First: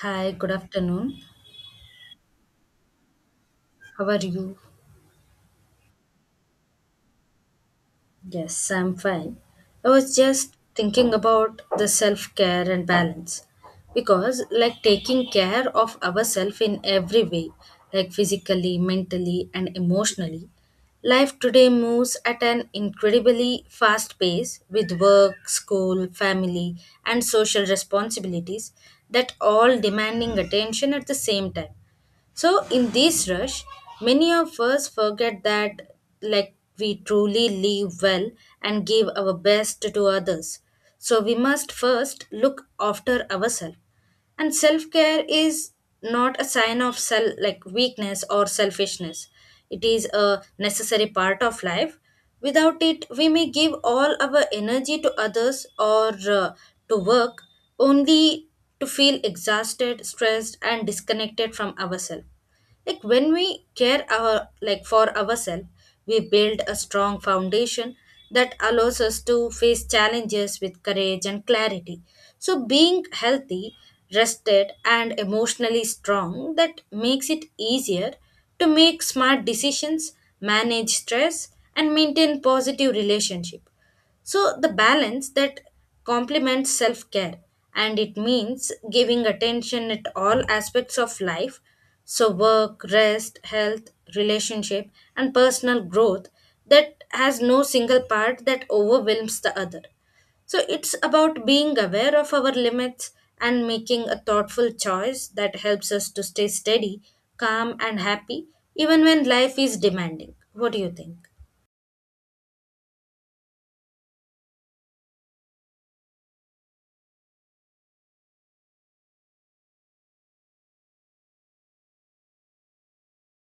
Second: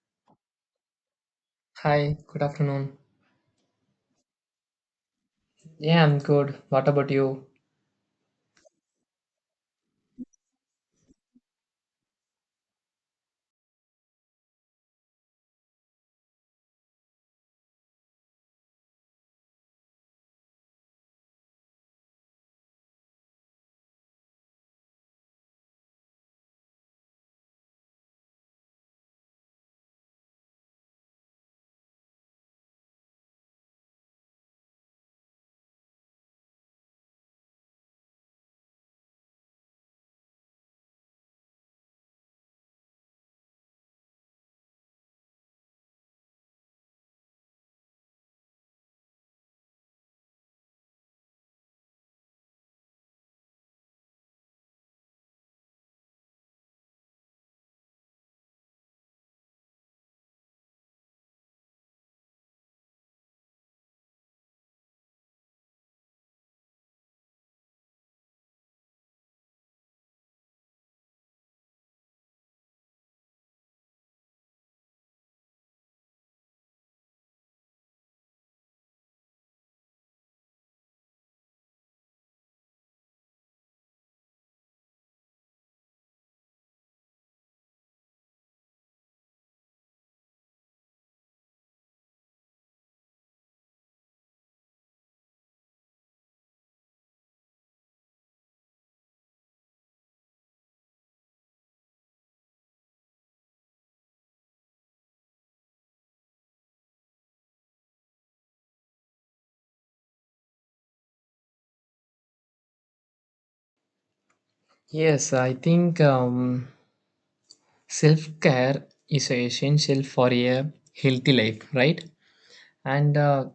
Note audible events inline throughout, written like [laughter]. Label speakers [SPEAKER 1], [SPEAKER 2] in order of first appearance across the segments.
[SPEAKER 1] Hi, good afternoon.
[SPEAKER 2] Hi, good afternoon.
[SPEAKER 1] How are you?
[SPEAKER 2] Yeah, I'm good. What about you?
[SPEAKER 1] Yes, I'm fine. I was just thinking about the self care and balance because, taking care of ourselves in every way, physically, mentally, and emotionally. Life today moves at an incredibly fast pace with work, school, family, and social responsibilities that all demanding attention at the same time. So, in this rush, many of us forget that, we truly live well and give our best to others. So, we must first look after ourselves, and self-care is not a sign of self like weakness or selfishness. It is a necessary part of life. Without it, we may give all our energy to others or uh, to work only to feel exhausted, stressed, and disconnected from ourselves. Like when we care our like for ourselves, we build a strong foundation that allows us to face challenges with courage and clarity. So being healthy, rested, and emotionally strong, that makes it easier to make smart decisions, manage stress, and maintain positive relationship. So the balance that complements self care, and it means giving attention at all aspects of life. So, work, rest, health, relationship, and personal growth, that has no single part that overwhelms the other. So, it's about being aware of our limits and making a thoughtful choice that helps us to stay steady, calm, and happy even when life is demanding. What do you think?
[SPEAKER 2] Yes, I think self care is essential for a healthy life, right? And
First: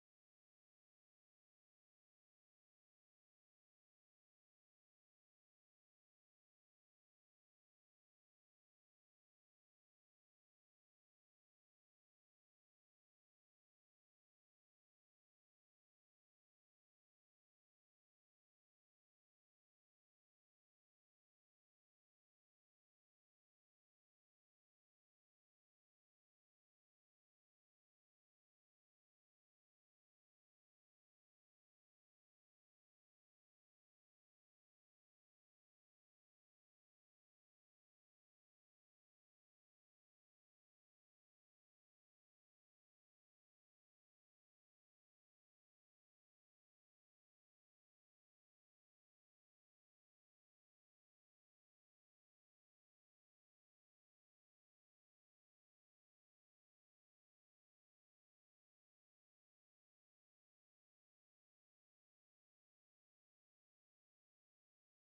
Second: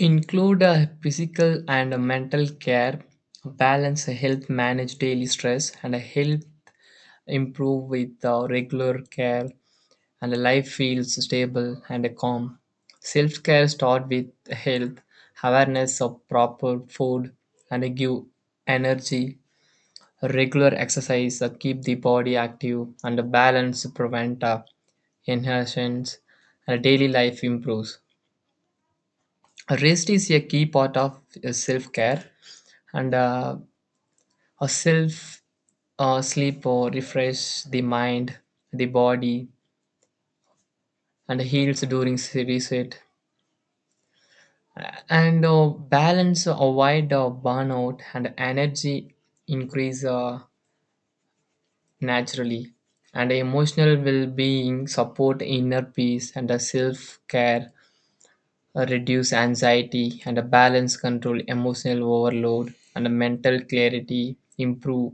[SPEAKER 2] include physical and mental care, balance health, manage daily stress, and help improve with regular care, and life feels stable and calm. Self care start with health, awareness of proper food, and give energy. Regular exercise keep the body active and a balance prevent inhertions and daily life improves. Rest is a key part of self care and a self sleep or refresh the mind, the body, and heals during reset. And balance avoid burnout and energy increase. Naturally. And emotional well being support inner peace and a self care, reduce anxiety and a balance control emotional overload and a mental clarity improve,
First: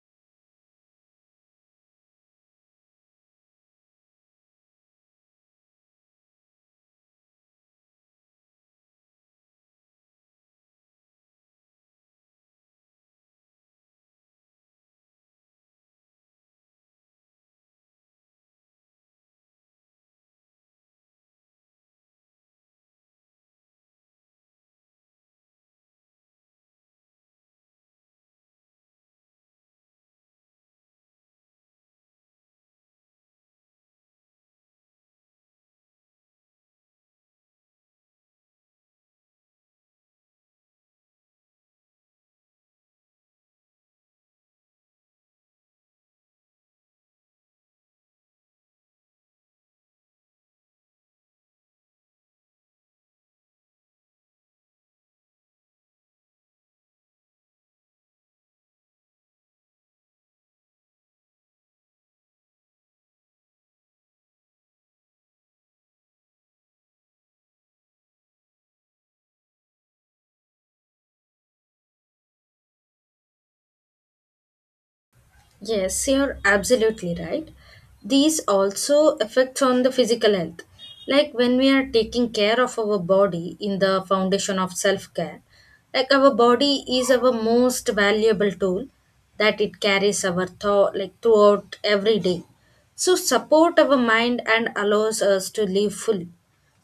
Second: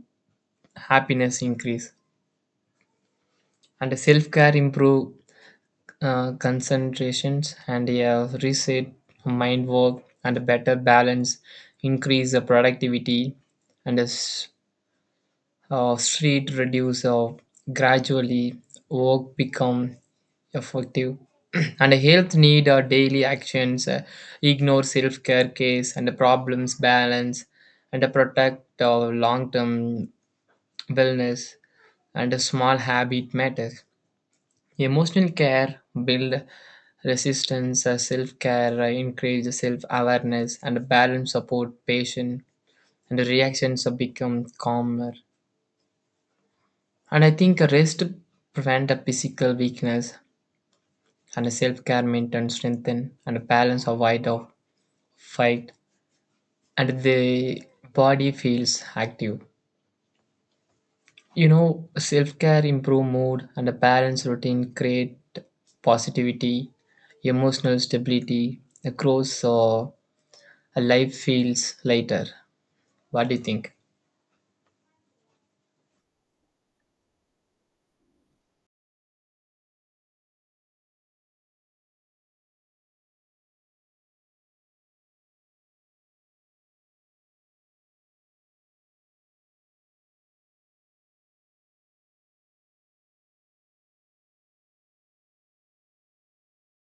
[SPEAKER 2] happiness increase and self care improve concentrations and a reset mind work and a better balance increase the productivity and a street reduce of gradually, work become effective. [clears throat] And health need our daily actions, ignore self-care case and the problems balance and protect our long-term wellness and a small habit matters. Emotional care build resistance, self-care increase self-awareness and balance support patient and the reactions become calmer. And I think rest prevent a physical weakness and self-care maintain strengthen and balance avoid of fight and the body feels active. You know, self-care improve mood and a balanced routine create positivity, emotional stability across a life feels lighter. What do you think?
[SPEAKER 1] Yes, you're absolutely right. These also affects on the physical health. Like when we are taking care of our body in the foundation of self-care, like our body is our most valuable tool that it carries our thought like throughout every day. So support our mind and allows us to live fully.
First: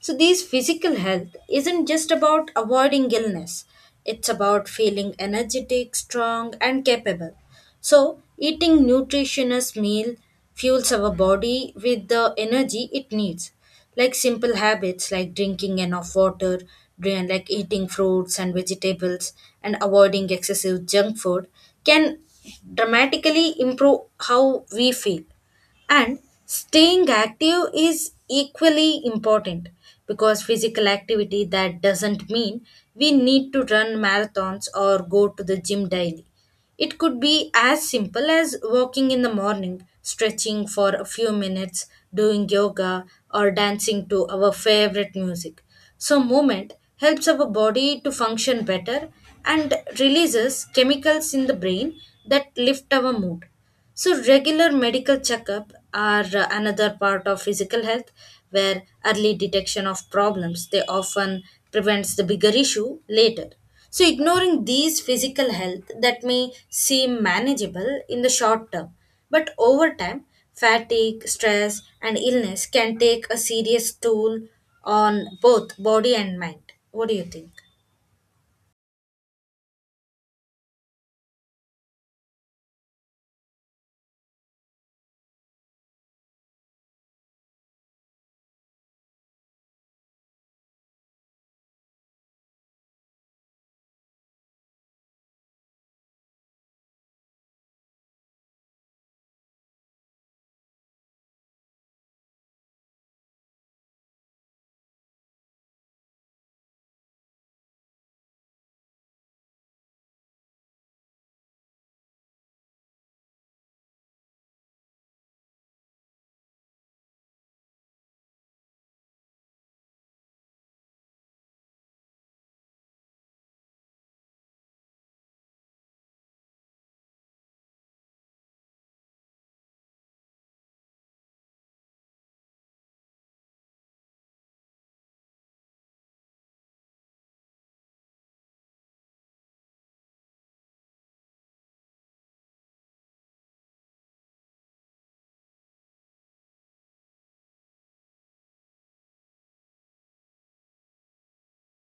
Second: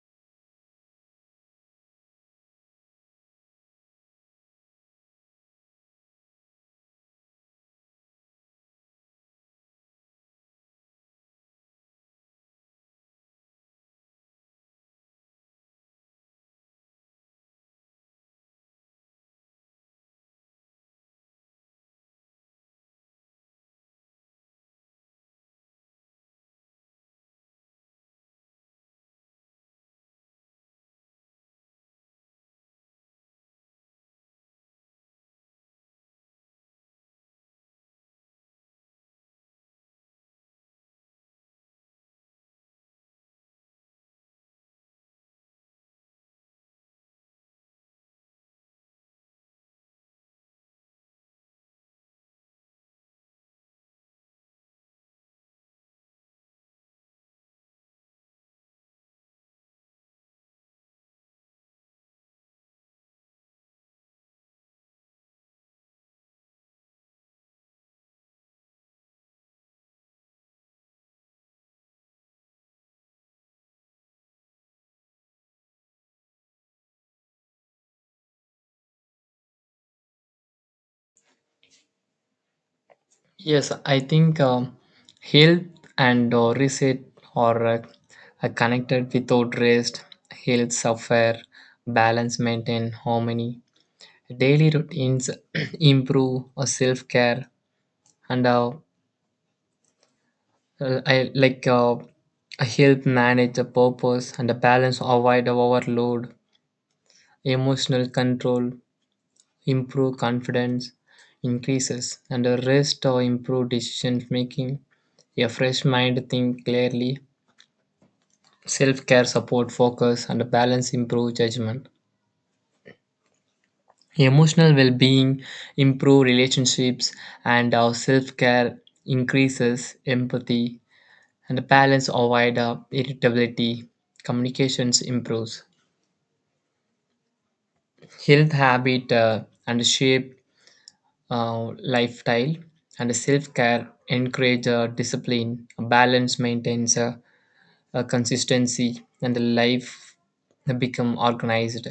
[SPEAKER 1] So, these physical health isn't just about avoiding illness, it's about feeling energetic, strong, and capable. So, eating nutritious meal fuels our body with the energy it needs. Like simple habits like drinking enough water, eating fruits and vegetables, and avoiding excessive junk food can dramatically improve how we feel. And staying active is equally important because physical activity that doesn't mean we need to run marathons or go to the gym daily. It could be as simple as walking in the morning, stretching for a few minutes, doing yoga, or dancing to our favorite music. So, movement helps our body to function better and releases chemicals in the brain that lift our mood. So, regular medical checkup are another part of physical health where early detection of problems they often prevents the bigger issue later. So, ignoring these physical health that may seem manageable in the short term, but over time, fatigue, stress, and illness can take a serious toll on both body and mind. What do you think?
[SPEAKER 2] Yes, I think health and reset are uh, are connected. Without rest, health suffer, balance maintain harmony, daily routines [clears throat] improve or self-care and I like I help manage the purpose and the balance, avoid the overload, emotional control, improve confidence, increases, and the rest or improve decision making, a fresh mind think clearly, self care support focus, and the balance improve judgment. Emotional well being improve relationships and our self care increases empathy and the balance avoid irritability, communications improves. Health habit and shape lifestyle and self-care encourage discipline, balance maintains consistency and the life become organized.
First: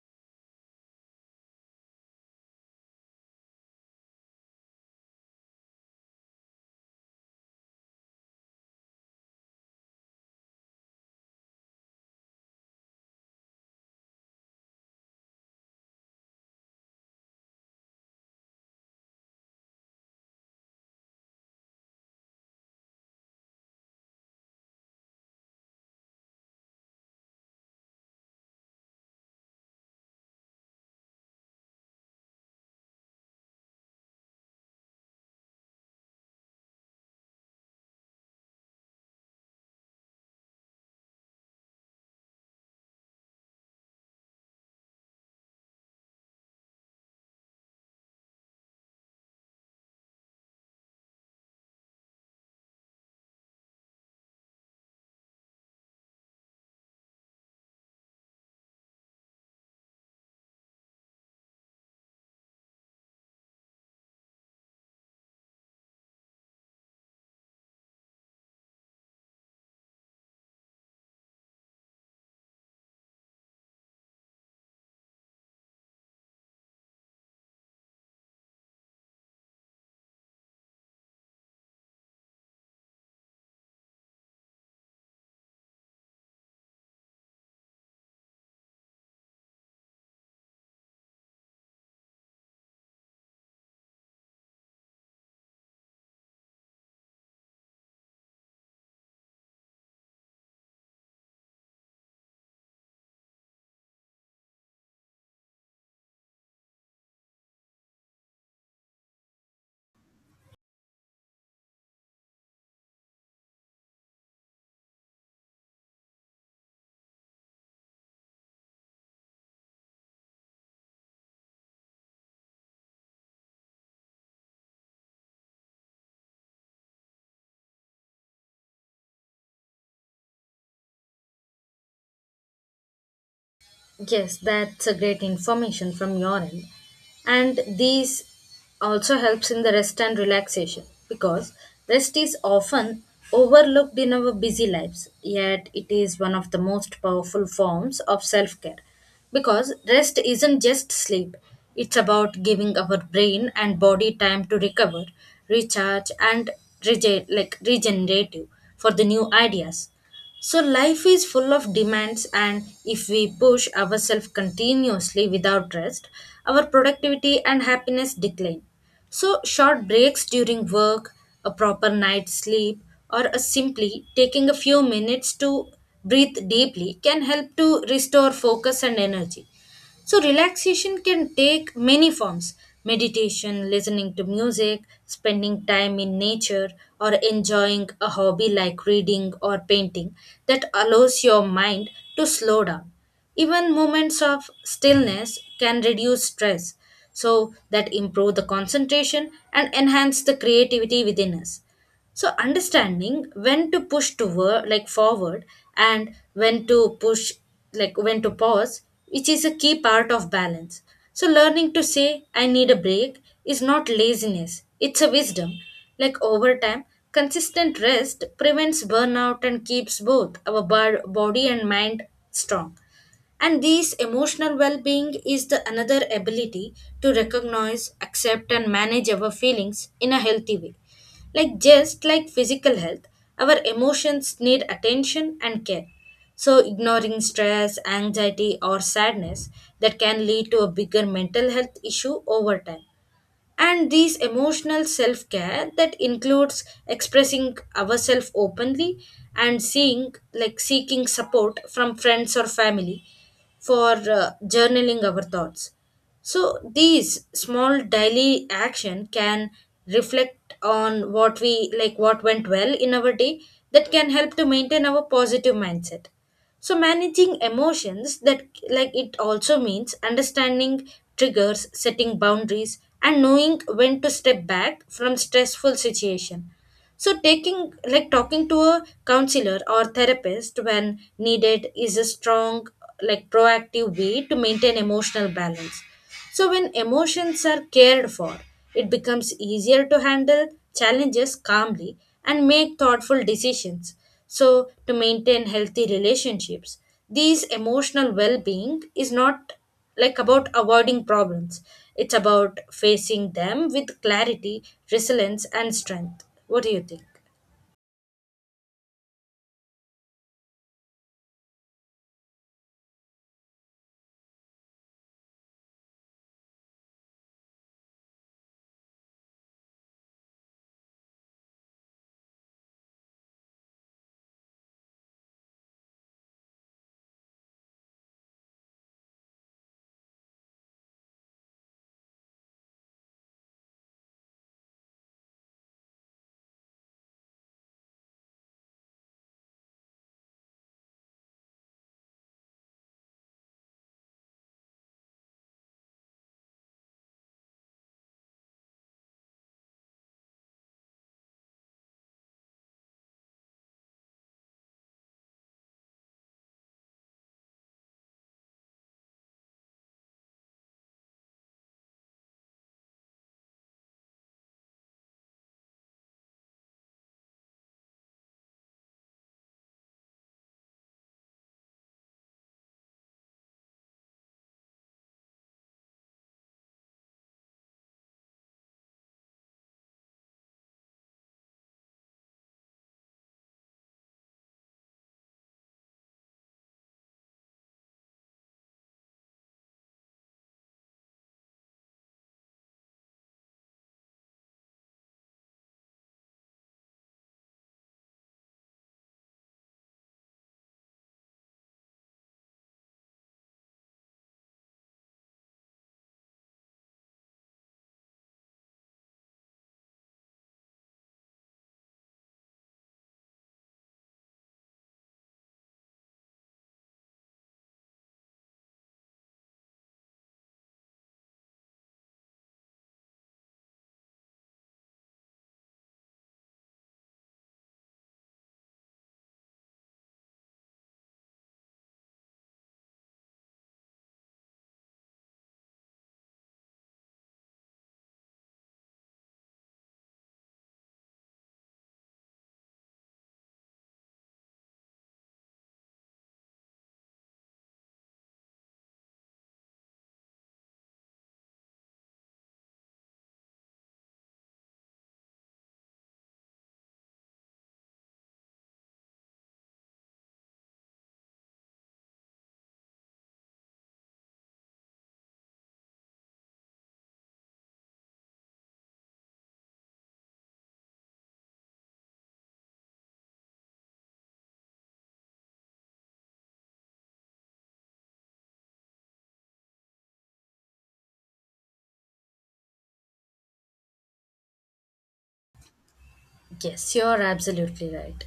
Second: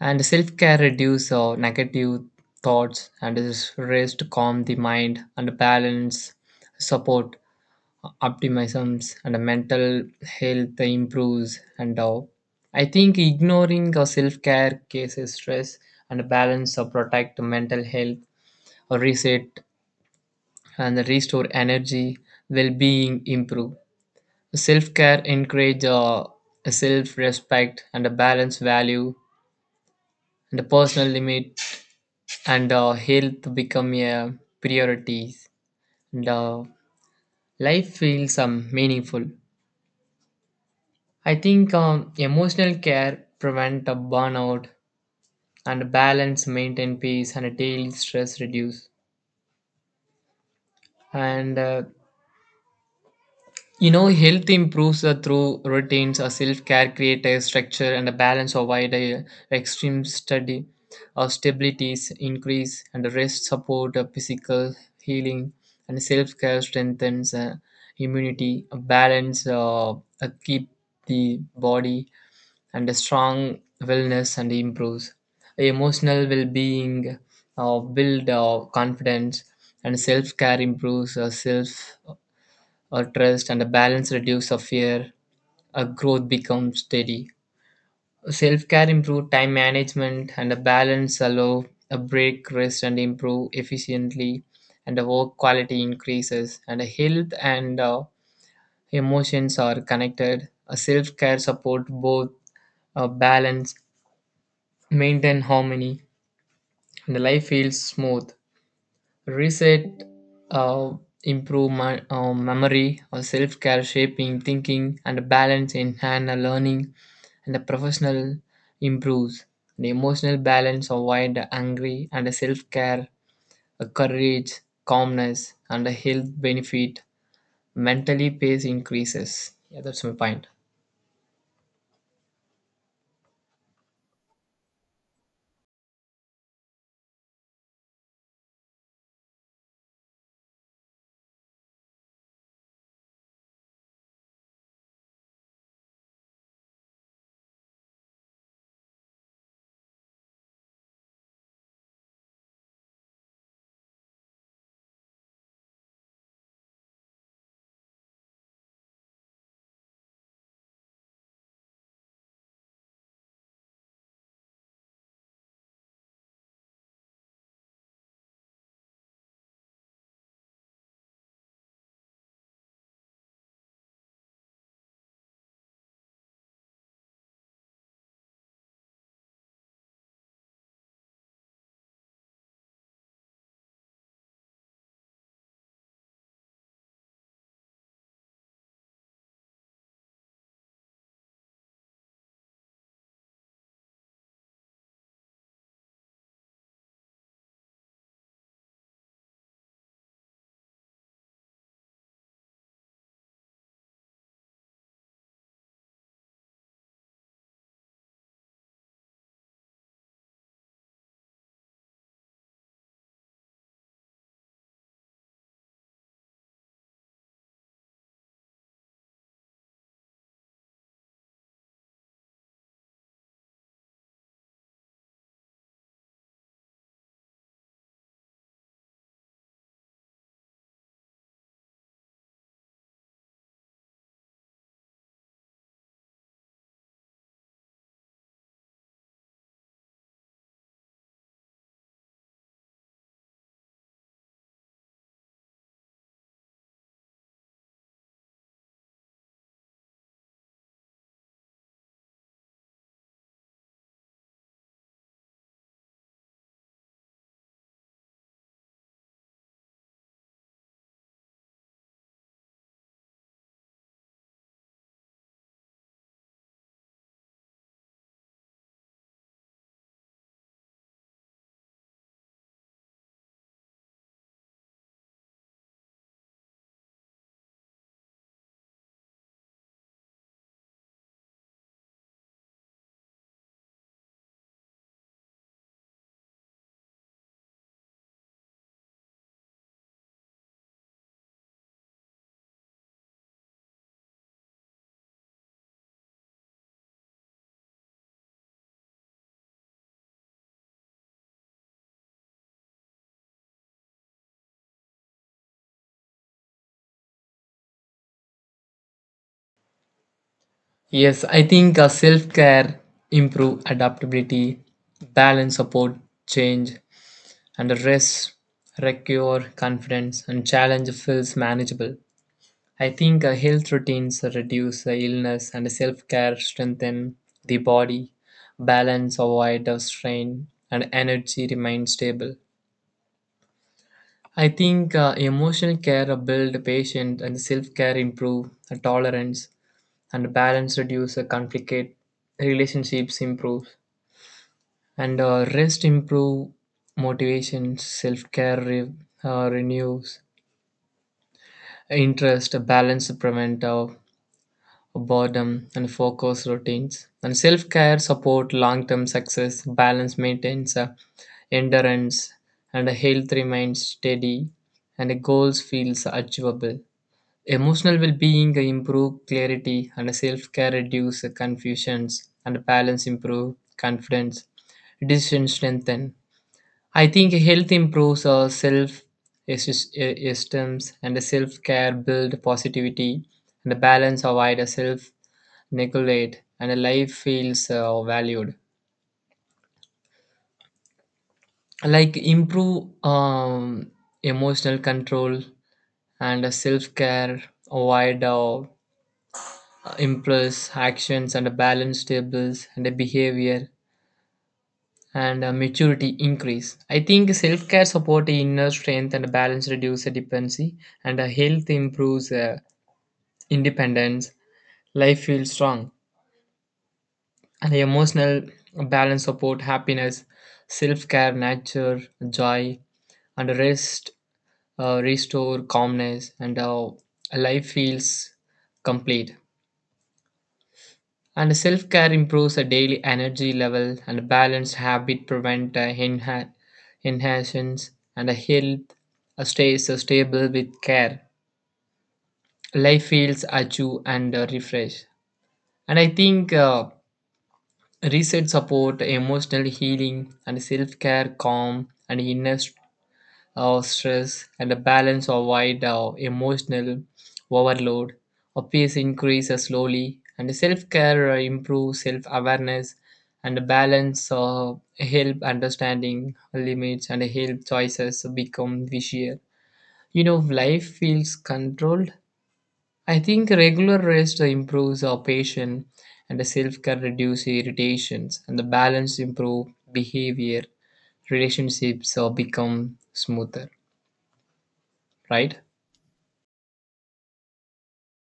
[SPEAKER 2] And self-care reduce negative thoughts and is rest calm the mind and balance support optimisms and mental health improves and all. I think ignoring or self-care cases stress and balance or protect mental health or reset and restore energy, well-being improve. Self-care encourage self-respect and a balance value and a personal limit and health become a priorities and life feels meaningful. I think emotional care prevent a burnout and balance maintain peace and daily stress reduce. And you know, health improves through routines, a self-care create a structure and a balance avoid a extreme study. Our stabilities increase and rest support physical healing and self-care strengthens immunity, a balance keep the body and a strong wellness and improves emotional well-being, build confidence and self-care improves self trust and a balance reduce of fear, a growth becomes steady. Self-care improve time management and a balance allow a break rest and improve efficiently and the work quality increases and the health and emotions are connected, a self-care support both, balance maintain harmony and the life feels smooth. Reset uh, improve my, memory or self-care shaping thinking and balance enhance hand learning and the professional improves, the emotional balance avoid the angry and the self-care the courage, calmness and the health benefit, mentally pace increases. Yeah, that's my point.
[SPEAKER 1] Yes, that's a great information from your end. And these also helps in the rest and relaxation because rest is often overlooked in our busy lives, yet it is one of the most powerful forms of self-care. Because rest isn't just sleep, it's about giving our brain and body time to recover, recharge, and regenerative for the new ideas. So, life is full of demands, and if we push ourselves continuously without rest, our productivity and happiness decline. So, short breaks during work, a proper night's sleep, or a simply taking a few minutes to breathe deeply can help to restore focus and energy. So, relaxation can take many forms: meditation, listening to music, spending time in nature, or enjoying a hobby like reading or painting that allows your mind to slow down. Even moments of stillness can reduce stress, so that improve the concentration and enhance the creativity within us. So understanding when to push toward like forward and when to push like when to pause, which is a key part of balance. So learning to say I need a break is not laziness, it's a wisdom. Like over time, consistent rest prevents burnout and keeps both our body and mind strong. And this emotional well-being is the another ability to recognize, accept, and manage our feelings in a healthy way. Like just like physical health, our emotions need attention and care. So ignoring stress, anxiety, or sadness, that can lead to a bigger mental health issue over time. And these emotional self-care that includes expressing ourselves openly and seeing like seeking support from friends or family, for journaling our thoughts. So these small daily action can reflect on what we like what went well in our day, that can help to maintain our positive mindset. So managing emotions, that like it also means understanding triggers, setting boundaries, and knowing when to step back from stressful situation. So taking like talking to a counselor or therapist when needed is a strong like proactive way to maintain emotional balance. So when emotions are cared for, it becomes easier to handle challenges calmly and make thoughtful decisions. So to maintain healthy relationships, these emotional well-being is not like about avoiding problems. It's about facing them with clarity, resilience, and strength. What do you think?
[SPEAKER 2] Yes, I think self-care improve adaptability, balance support change and a rest recure confidence and challenge feels manageable. I think health routines reduce the illness and self-care strengthen the body, balance avoid the strain and energy remains stable. I think emotional care build patience and self-care improve the tolerance and balance reduce the conflict, relationships improve and rest improve motivation, self-care renews interest, balance to prevent boredom, and focus routines. And self care support long term success, balance maintains endurance, and a health remains steady, and the goals feels achievable. Emotional well being improve clarity, and self care reduce confusions, and balance improve confidence, decision strengthen. I think health improves our self esteem and self care build positivity and the balance avoid a self neglect and a life feels valued. Like improve emotional control and self care avoid impulse actions and a balance tables and a behavior and maturity increase. I think self care support inner strength and balance reduce dependency, and health improves independence. Life feels strong, and emotional balance support happiness. Self care nature joy and rest restore calmness, and life feels complete. And self care improves a daily energy level and a balanced habit prevent inhalations and a health stays stable with care. Life feels achu and refreshed. And I think research support emotional healing and self care calm and inner or stress and a balance of wide or emotional overload. Or peace increases slowly, and self care improves self awareness and the balance of help understanding limits and help choices become easier. You know, life feels controlled. I think regular rest improves our patience and the self care reduces irritations and the balance improve behavior, relationships or become smoother, right?
[SPEAKER 1] Yes, you're absolutely right.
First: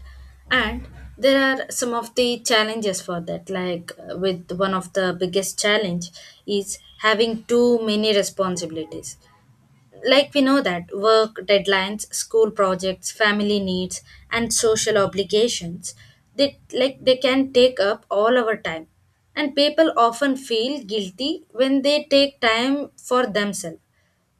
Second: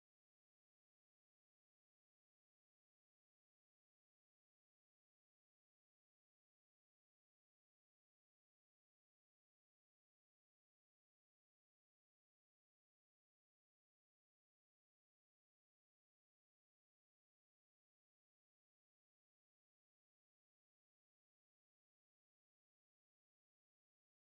[SPEAKER 1] And there are some of the challenges for that. Like with one of the biggest challenge is having too many responsibilities. Like we know that work deadlines, school projects, family needs, and social obligations, they can take up all our time. And people often feel guilty when they take time for themselves,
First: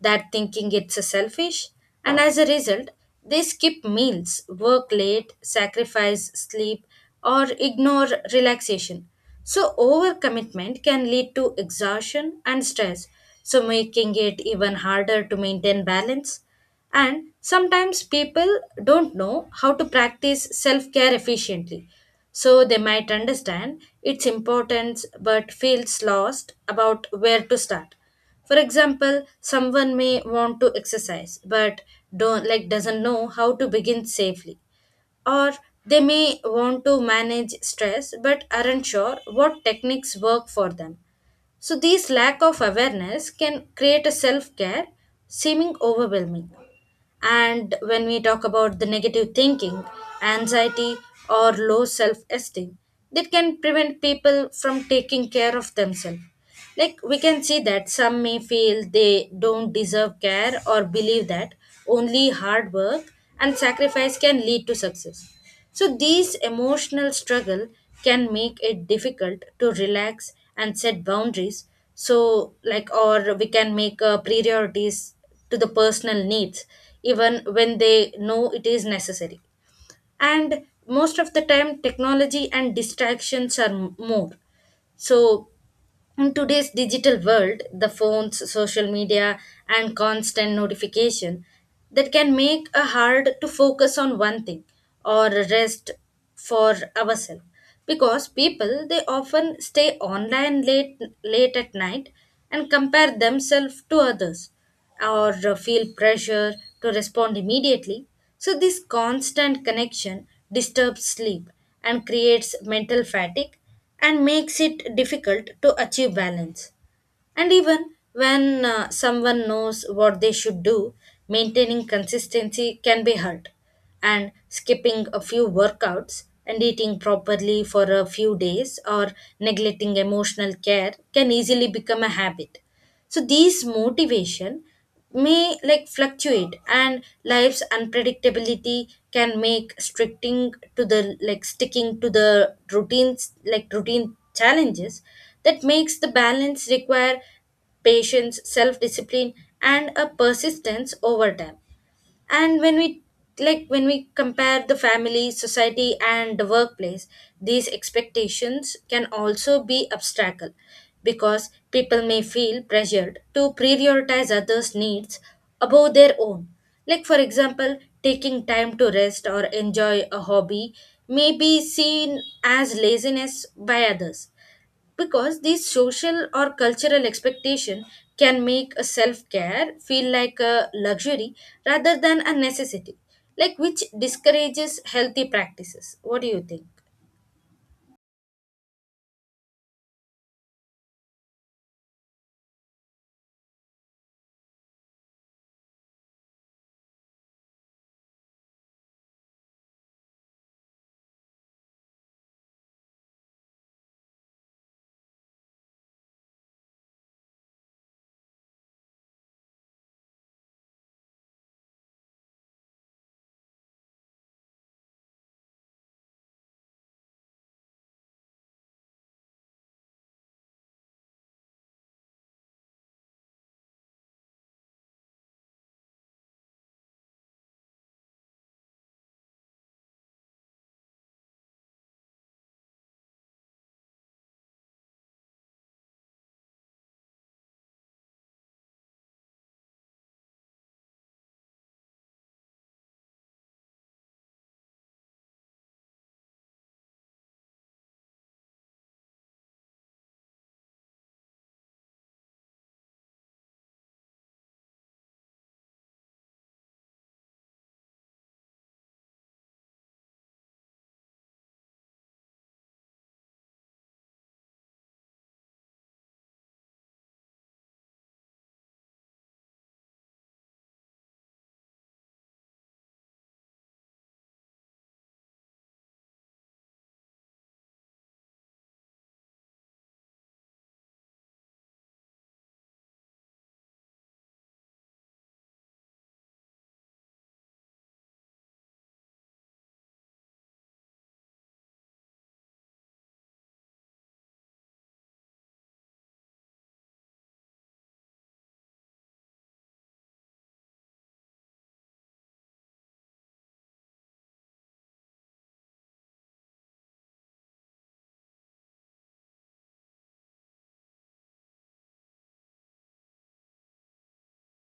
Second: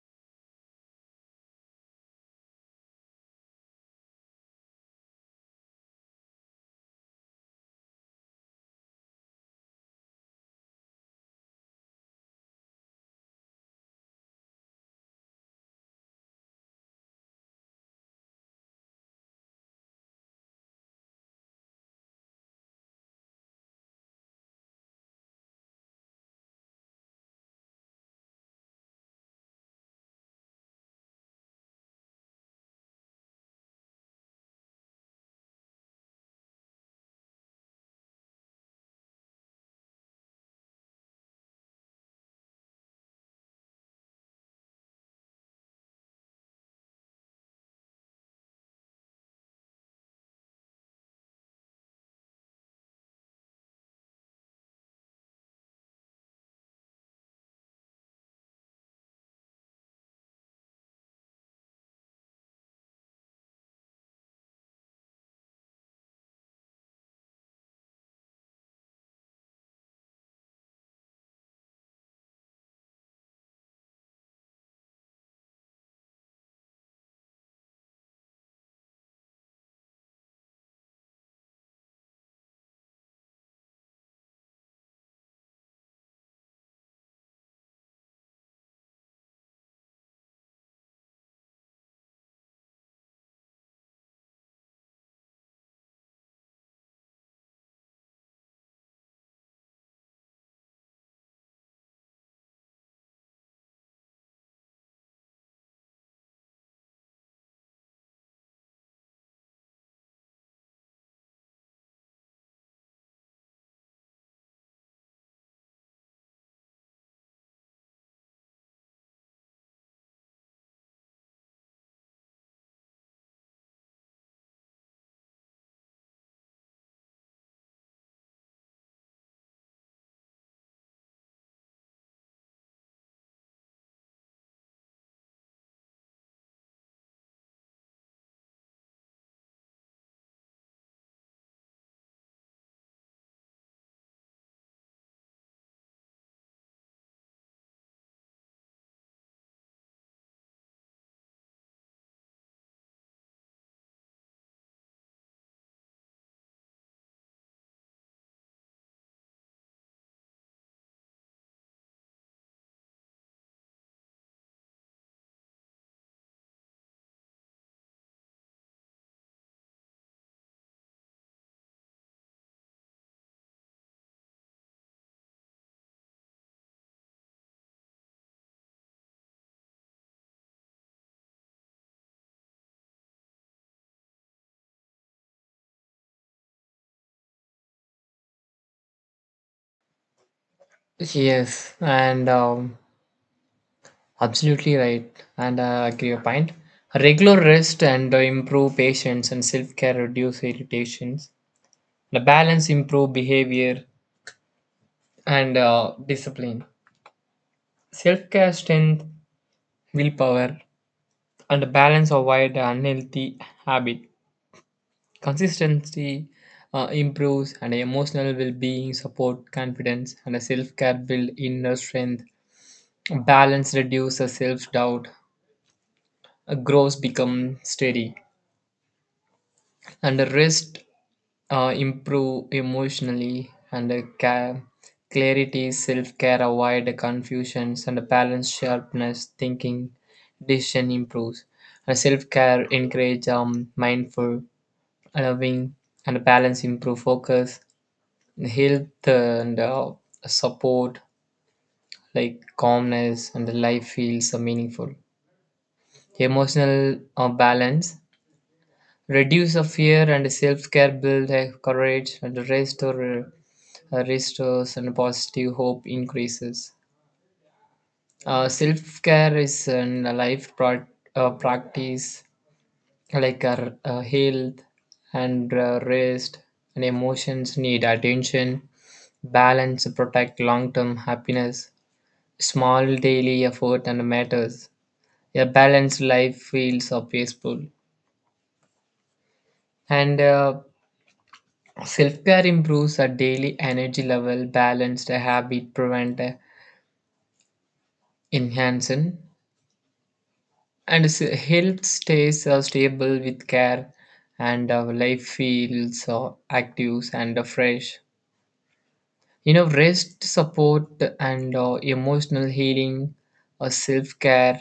[SPEAKER 1] that thinking it's a selfish. And as a result, they skip meals, work late, sacrifice sleep, or ignore relaxation. So overcommitment can lead to exhaustion and stress, so making it even harder to maintain balance. And sometimes people don't know how to practice self care efficiently, so they might understand its importance but feels lost about where to start. For example, someone may want to exercise but don't like doesn't know how to begin safely, or they may want to manage stress but aren't sure what techniques work for them. So these lack of awareness can create a self-care seeming overwhelming. And when we talk about the negative thinking, anxiety, or low self-esteem, that can prevent people from taking care of themselves. Like we can see that some may feel they don't deserve care or believe that only hard work and sacrifice can lead to success. So, these emotional struggle can make it difficult to relax and set boundaries. So, like, or we can make priorities to the personal needs, even when they know it is necessary. And most of the time, technology and distractions are more. So, in today's digital world, the phones, social media, and constant notification that can make it hard to focus on one thing or rest for ourselves. Because people they often stay online late at night and compare themselves to others, or feel pressure to respond immediately. So, this constant connection disturbs sleep and creates mental fatigue and makes it difficult to achieve balance. And even when someone knows what they should do, maintaining consistency can be hard. And skipping a few workouts and eating properly for a few days or neglecting emotional care can easily become a habit. So these motivation may like fluctuate, and life's unpredictability can make stricting to the like sticking to the routine challenges, that makes the balance require patience, self discipline, and a persistence over time. And when we compare the family, society, and the workplace, these expectations can also be obstacle because people may feel pressured to prioritize others needs above their own. Like for example, taking time to rest or enjoy a hobby may be seen as laziness by others because these social or cultural expectation can make a self-care feel like a luxury rather than a necessity, like which discourages healthy practices. What do you think?
[SPEAKER 2] Yes, and absolutely right, and I agree your point. Regular rest and improve patience and self care reduce irritations. The balance improve behavior and discipline. Self care strength willpower and the balance avoid unhealthy habit. Consistency improves and emotional well being support confidence and self care build inner strength. Balance reduces self doubt, grows become steady and the rest improve emotionally and the clarity, self-care avoid the confusions and the balance sharpness thinking, decision improves and self-care encourage mindful loving and the balance improve focus and health and support like calmness and the life feels meaningful. Emotional balance reduce a fear and self-care build a courage and restore restores and positive hope increases. Self-care is a life practice, like our health and rest and emotions need attention, balance to protect long-term happiness. Small daily effort and matters. A balanced life feels peaceful and self care improves our daily energy level, balanced habit prevent enhancing, and health stays stable with care, and our life feels active and fresh. You know, rest support and emotional healing, self care,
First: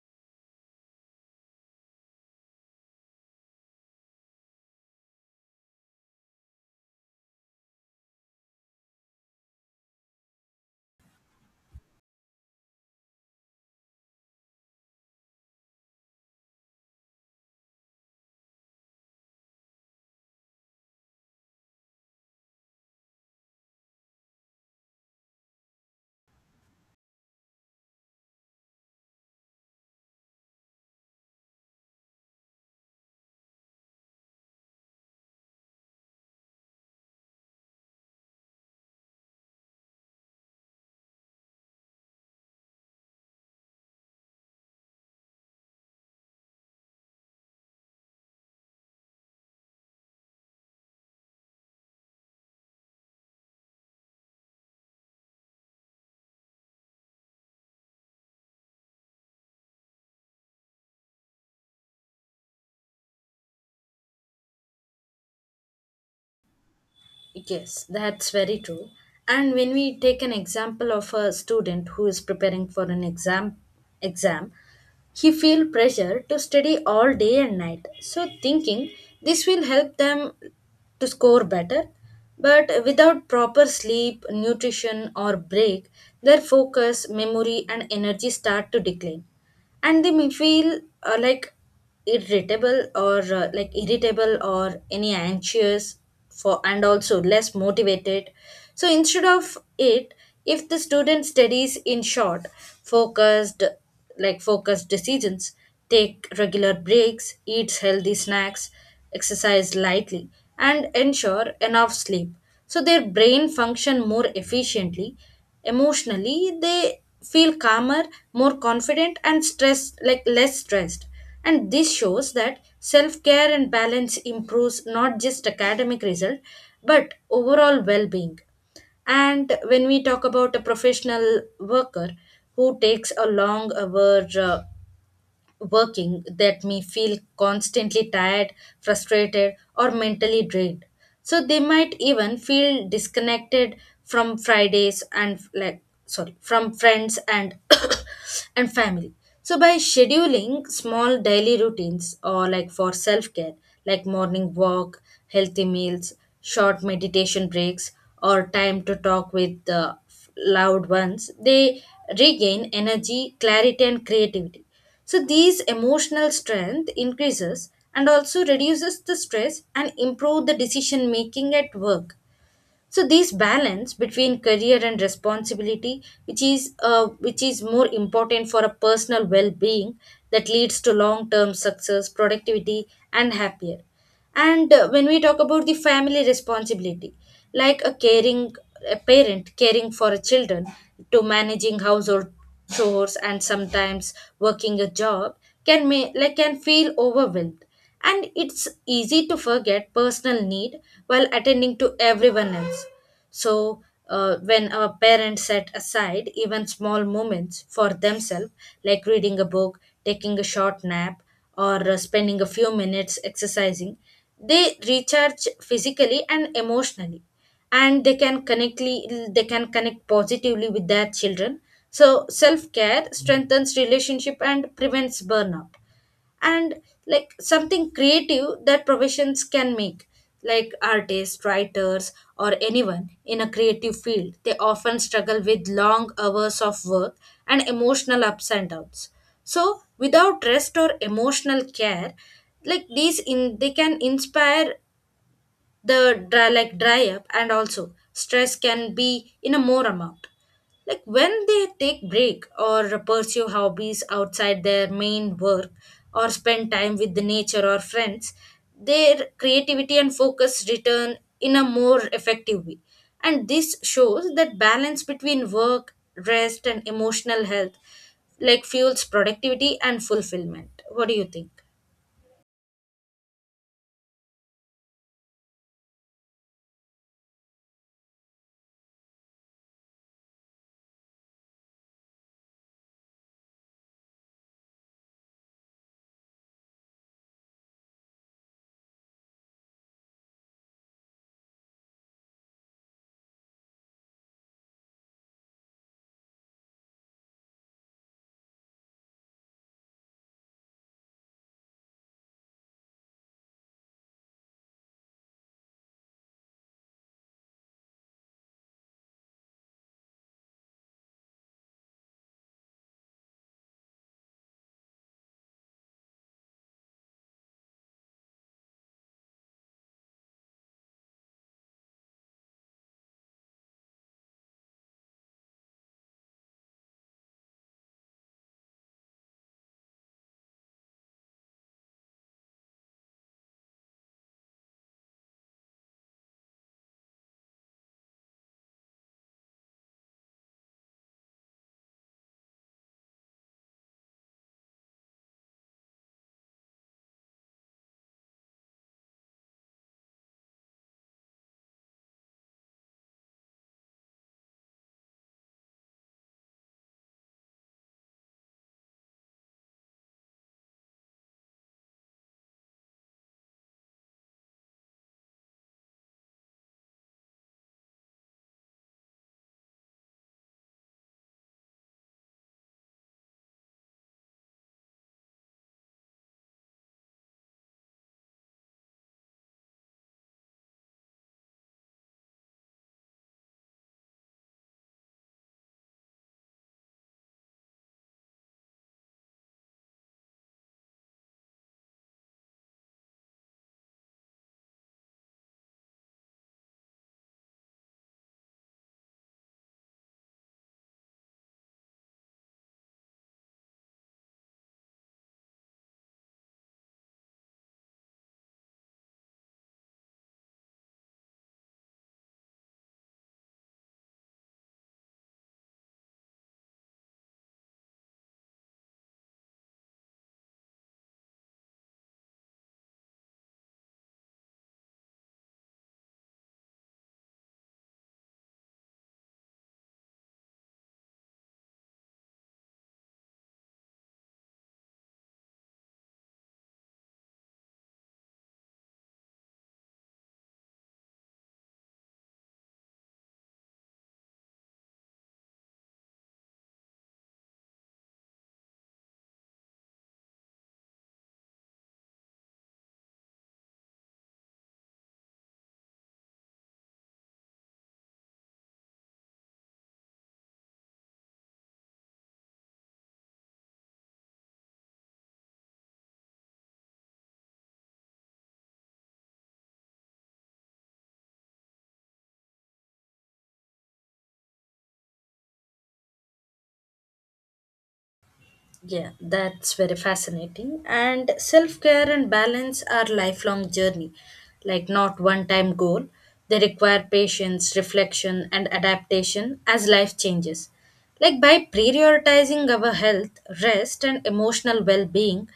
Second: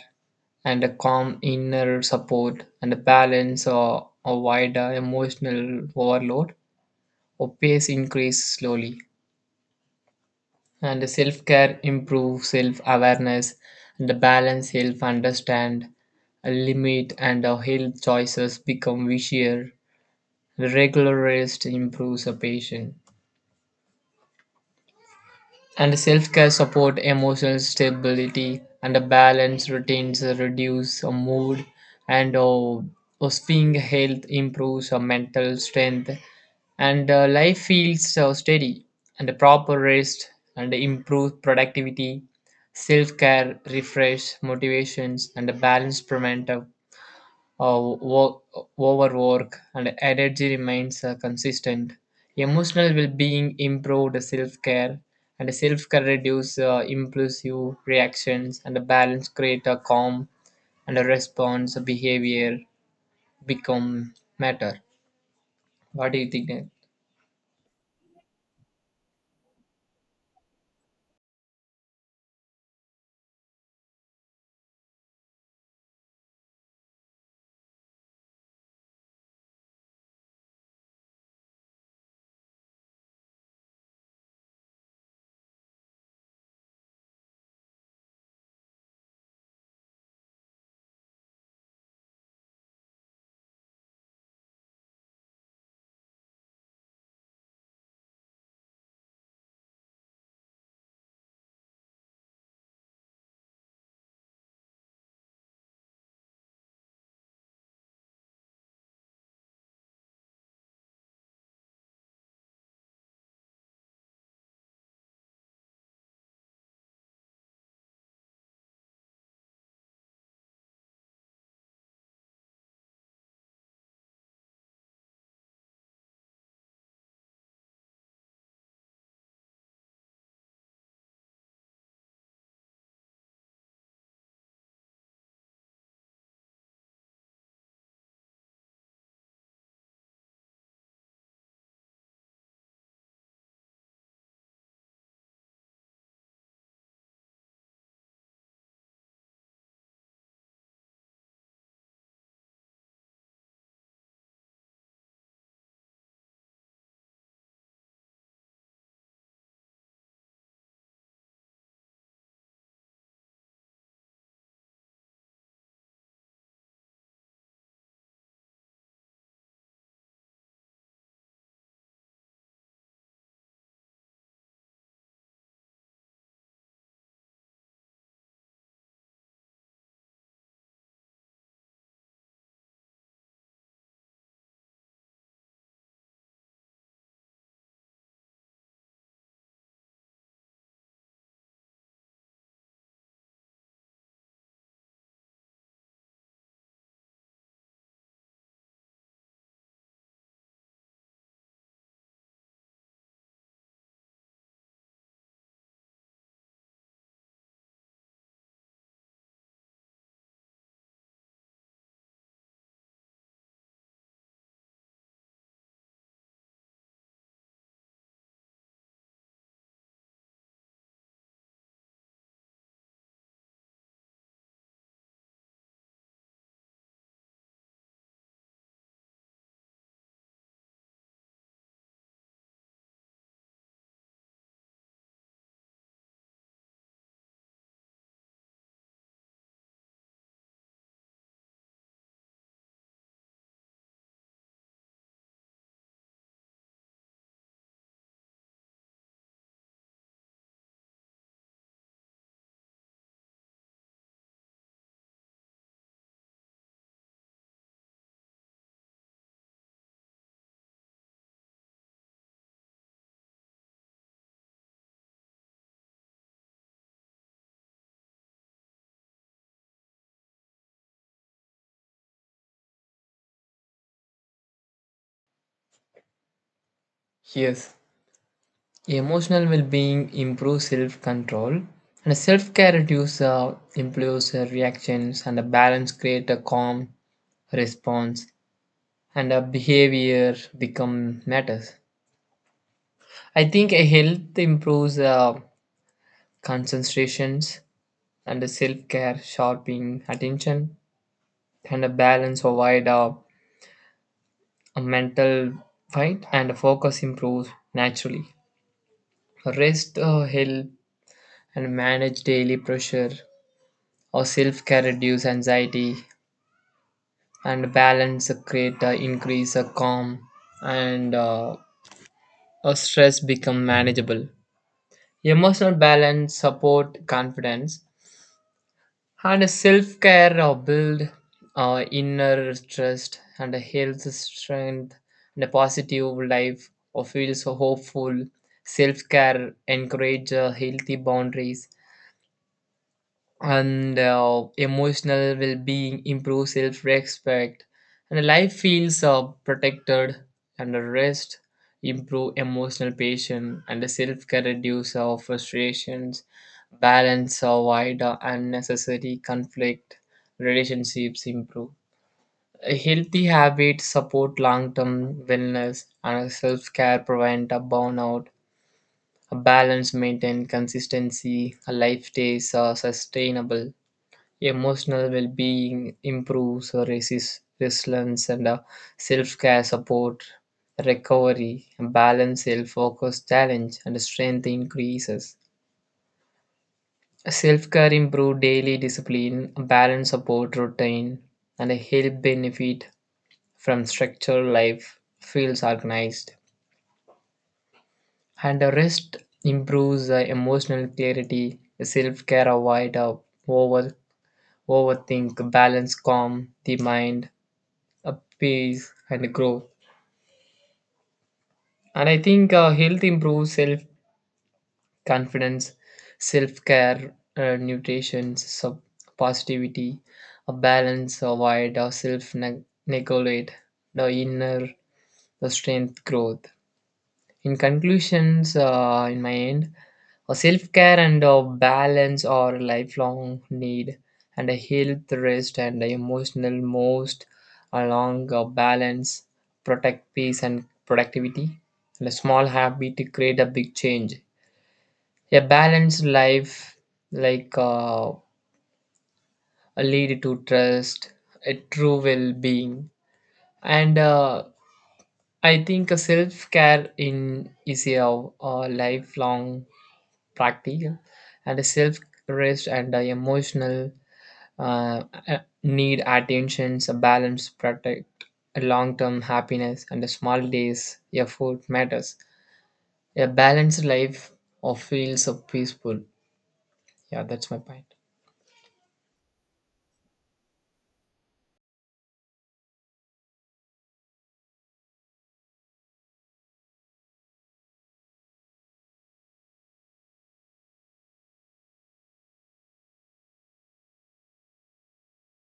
[SPEAKER 2] and a calm inner support, and a balance or avoid emotional overload or pace increase slowly. And self care improves self awareness and balance self understand, a limit and our health choices become easier. Regular rest improves a patient. And self-care support emotional stability and a balanced routines reduce a mood and a swing, health improves a mental strength and life feels steady and a proper rest and improved productivity, self-care refresh motivations and a balanced preventative uh, wo- overwork and energy remains consistent, emotional well-being improved self-care and self-care reduce impulsive reactions and the balance create a calm and a response behavior become matter. What do you think, Nat?
[SPEAKER 1] Yes, that's very true. And when we take an example of a student who is preparing for an exam, he feel pressure to study all day and night. So thinking this will help them to score better, but without proper sleep, nutrition, or break, their focus, memory, and energy start to decline, and they may feel irritable or irritable or any anxious for, and also less motivated. So instead of it, if the student studies in short focused like focused decisions, take regular breaks, eats healthy snacks, exercise lightly, and ensure enough sleep, so their brain function more efficiently. Emotionally, they feel calmer, more confident, and stress like less stressed. And this shows that self care and balance improves not just academic result, but overall well being. And when we talk about a professional worker who takes a long hour working, that may feel constantly tired, frustrated, or mentally drained. So they might even feel disconnected from Fridays and like sorry, from friends and [coughs] and family. So by scheduling small daily routines or like for self-care, like morning walk, healthy meals, short meditation breaks, or time to talk with the loud ones, they regain energy, clarity, and creativity. So these emotional strength increases and also reduces the stress and improve the decision making at work. So this balance between career and responsibility, which is more important for a personal well-being, that leads to long-term success, productivity, and happier. And when we talk about the family responsibility, like a parent caring for a children to managing household chores and sometimes working a job can may like can feel overwhelmed, and it's easy to forget personal need while attending to everyone else. So when our parents set aside even small moments for themselves, like reading a book, taking a short nap, or spending a few minutes exercising, they recharge physically and emotionally, and they can connect positively with their children. So self care strengthens relationship and prevents burnout. And like something creative that professions can make, like artists, writers, or anyone in a creative field, they often struggle with long hours of work and emotional ups and downs. So without rest or emotional care, like these in they can inspire the dry up, and also stress can be in a more amount. Like when they take break or pursue hobbies outside their main work or spend time with the nature or friends, their creativity and focus return in a more effective way. And this shows that balance between work, rest, and emotional health, like fuels productivity and fulfillment. What do you think?
[SPEAKER 2] Yes, emotional well-being improves self-control and self-care reduces impulsive reactions and the balance create a calm response and our behavior become matters. I think a health improves concentrations and self care, sharpening attention, and a balance avoid a mental fight, and focus improves naturally. Rest help and manage daily pressure, or self care reduce anxiety, and balance create increase calm, and a stress become manageable. Emotional balance, support, confidence, and self care or build inner trust and a health strength and a positive life or feels hopeful. Self care encourage healthy boundaries and emotional well-being improve self-respect and life feels protected and the rest improve emotional patience and the self-care reduce frustrations, balance avoid unnecessary conflict, relationships improve. A healthy habits support long-term wellness and a self-care prevent a burnout, a balance maintain consistency, a life stays sustainable. Emotional well being improves resilience and self care support, recovery, balance, self focus, challenge, and strength increases. Self care improve daily discipline, balance support routine, and help benefit from structured life feels organized. And the rest improves emotional clarity, self care avoid over overthink, balance calm the mind, uh, peace and growth. And I think health improves self confidence, self care nutrition positivity, a balance avoid neglect, the inner the strength growth. In conclusions, in my end, a self care and a balance are a lifelong need, and a health, rest, and a emotional most along a balance protect peace and productivity. And a small habit to create a big change. A balanced life, like uh, lead to trust, a true well being, and I think a self care in is a lifelong practical and a self rest and the emotional need attentions, a balance protect a long-term happiness and a small days effort matters, a balanced life of feels of peaceful. Yeah, that's my point.
[SPEAKER 1] Yeah, that's very fascinating. And self care and balance are lifelong journey, like not one time goal. They require patience, reflection, and adaptation as life changes. Like by prioritizing our health, rest, and emotional well being,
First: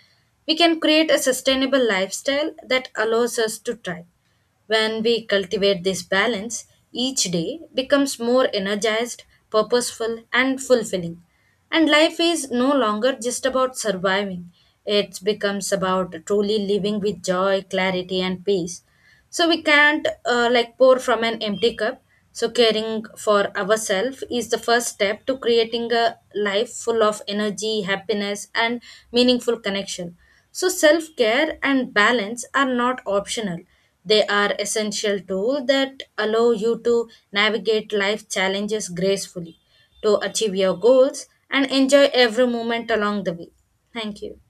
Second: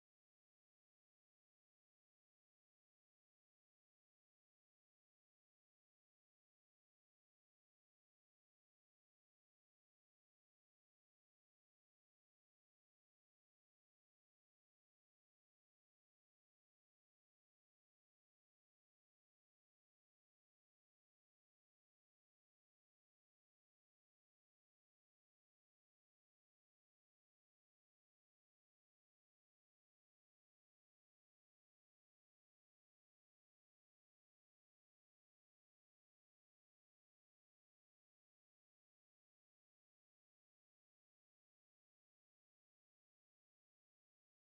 [SPEAKER 1] we can create a sustainable lifestyle that allows us to thrive. When we cultivate this balance, each day becomes more energized, purposeful, and fulfilling. And life is no longer just about surviving, it becomes about truly living with joy, clarity, and peace. So we can't pour from an empty cup. So caring for ourselves is the first step to creating a life full of energy, happiness, and meaningful connection. So self care and balance are not optional. They are essential tools that allow you to navigate life challenges gracefully, to achieve your goals, and enjoy every moment along the way. Thank you.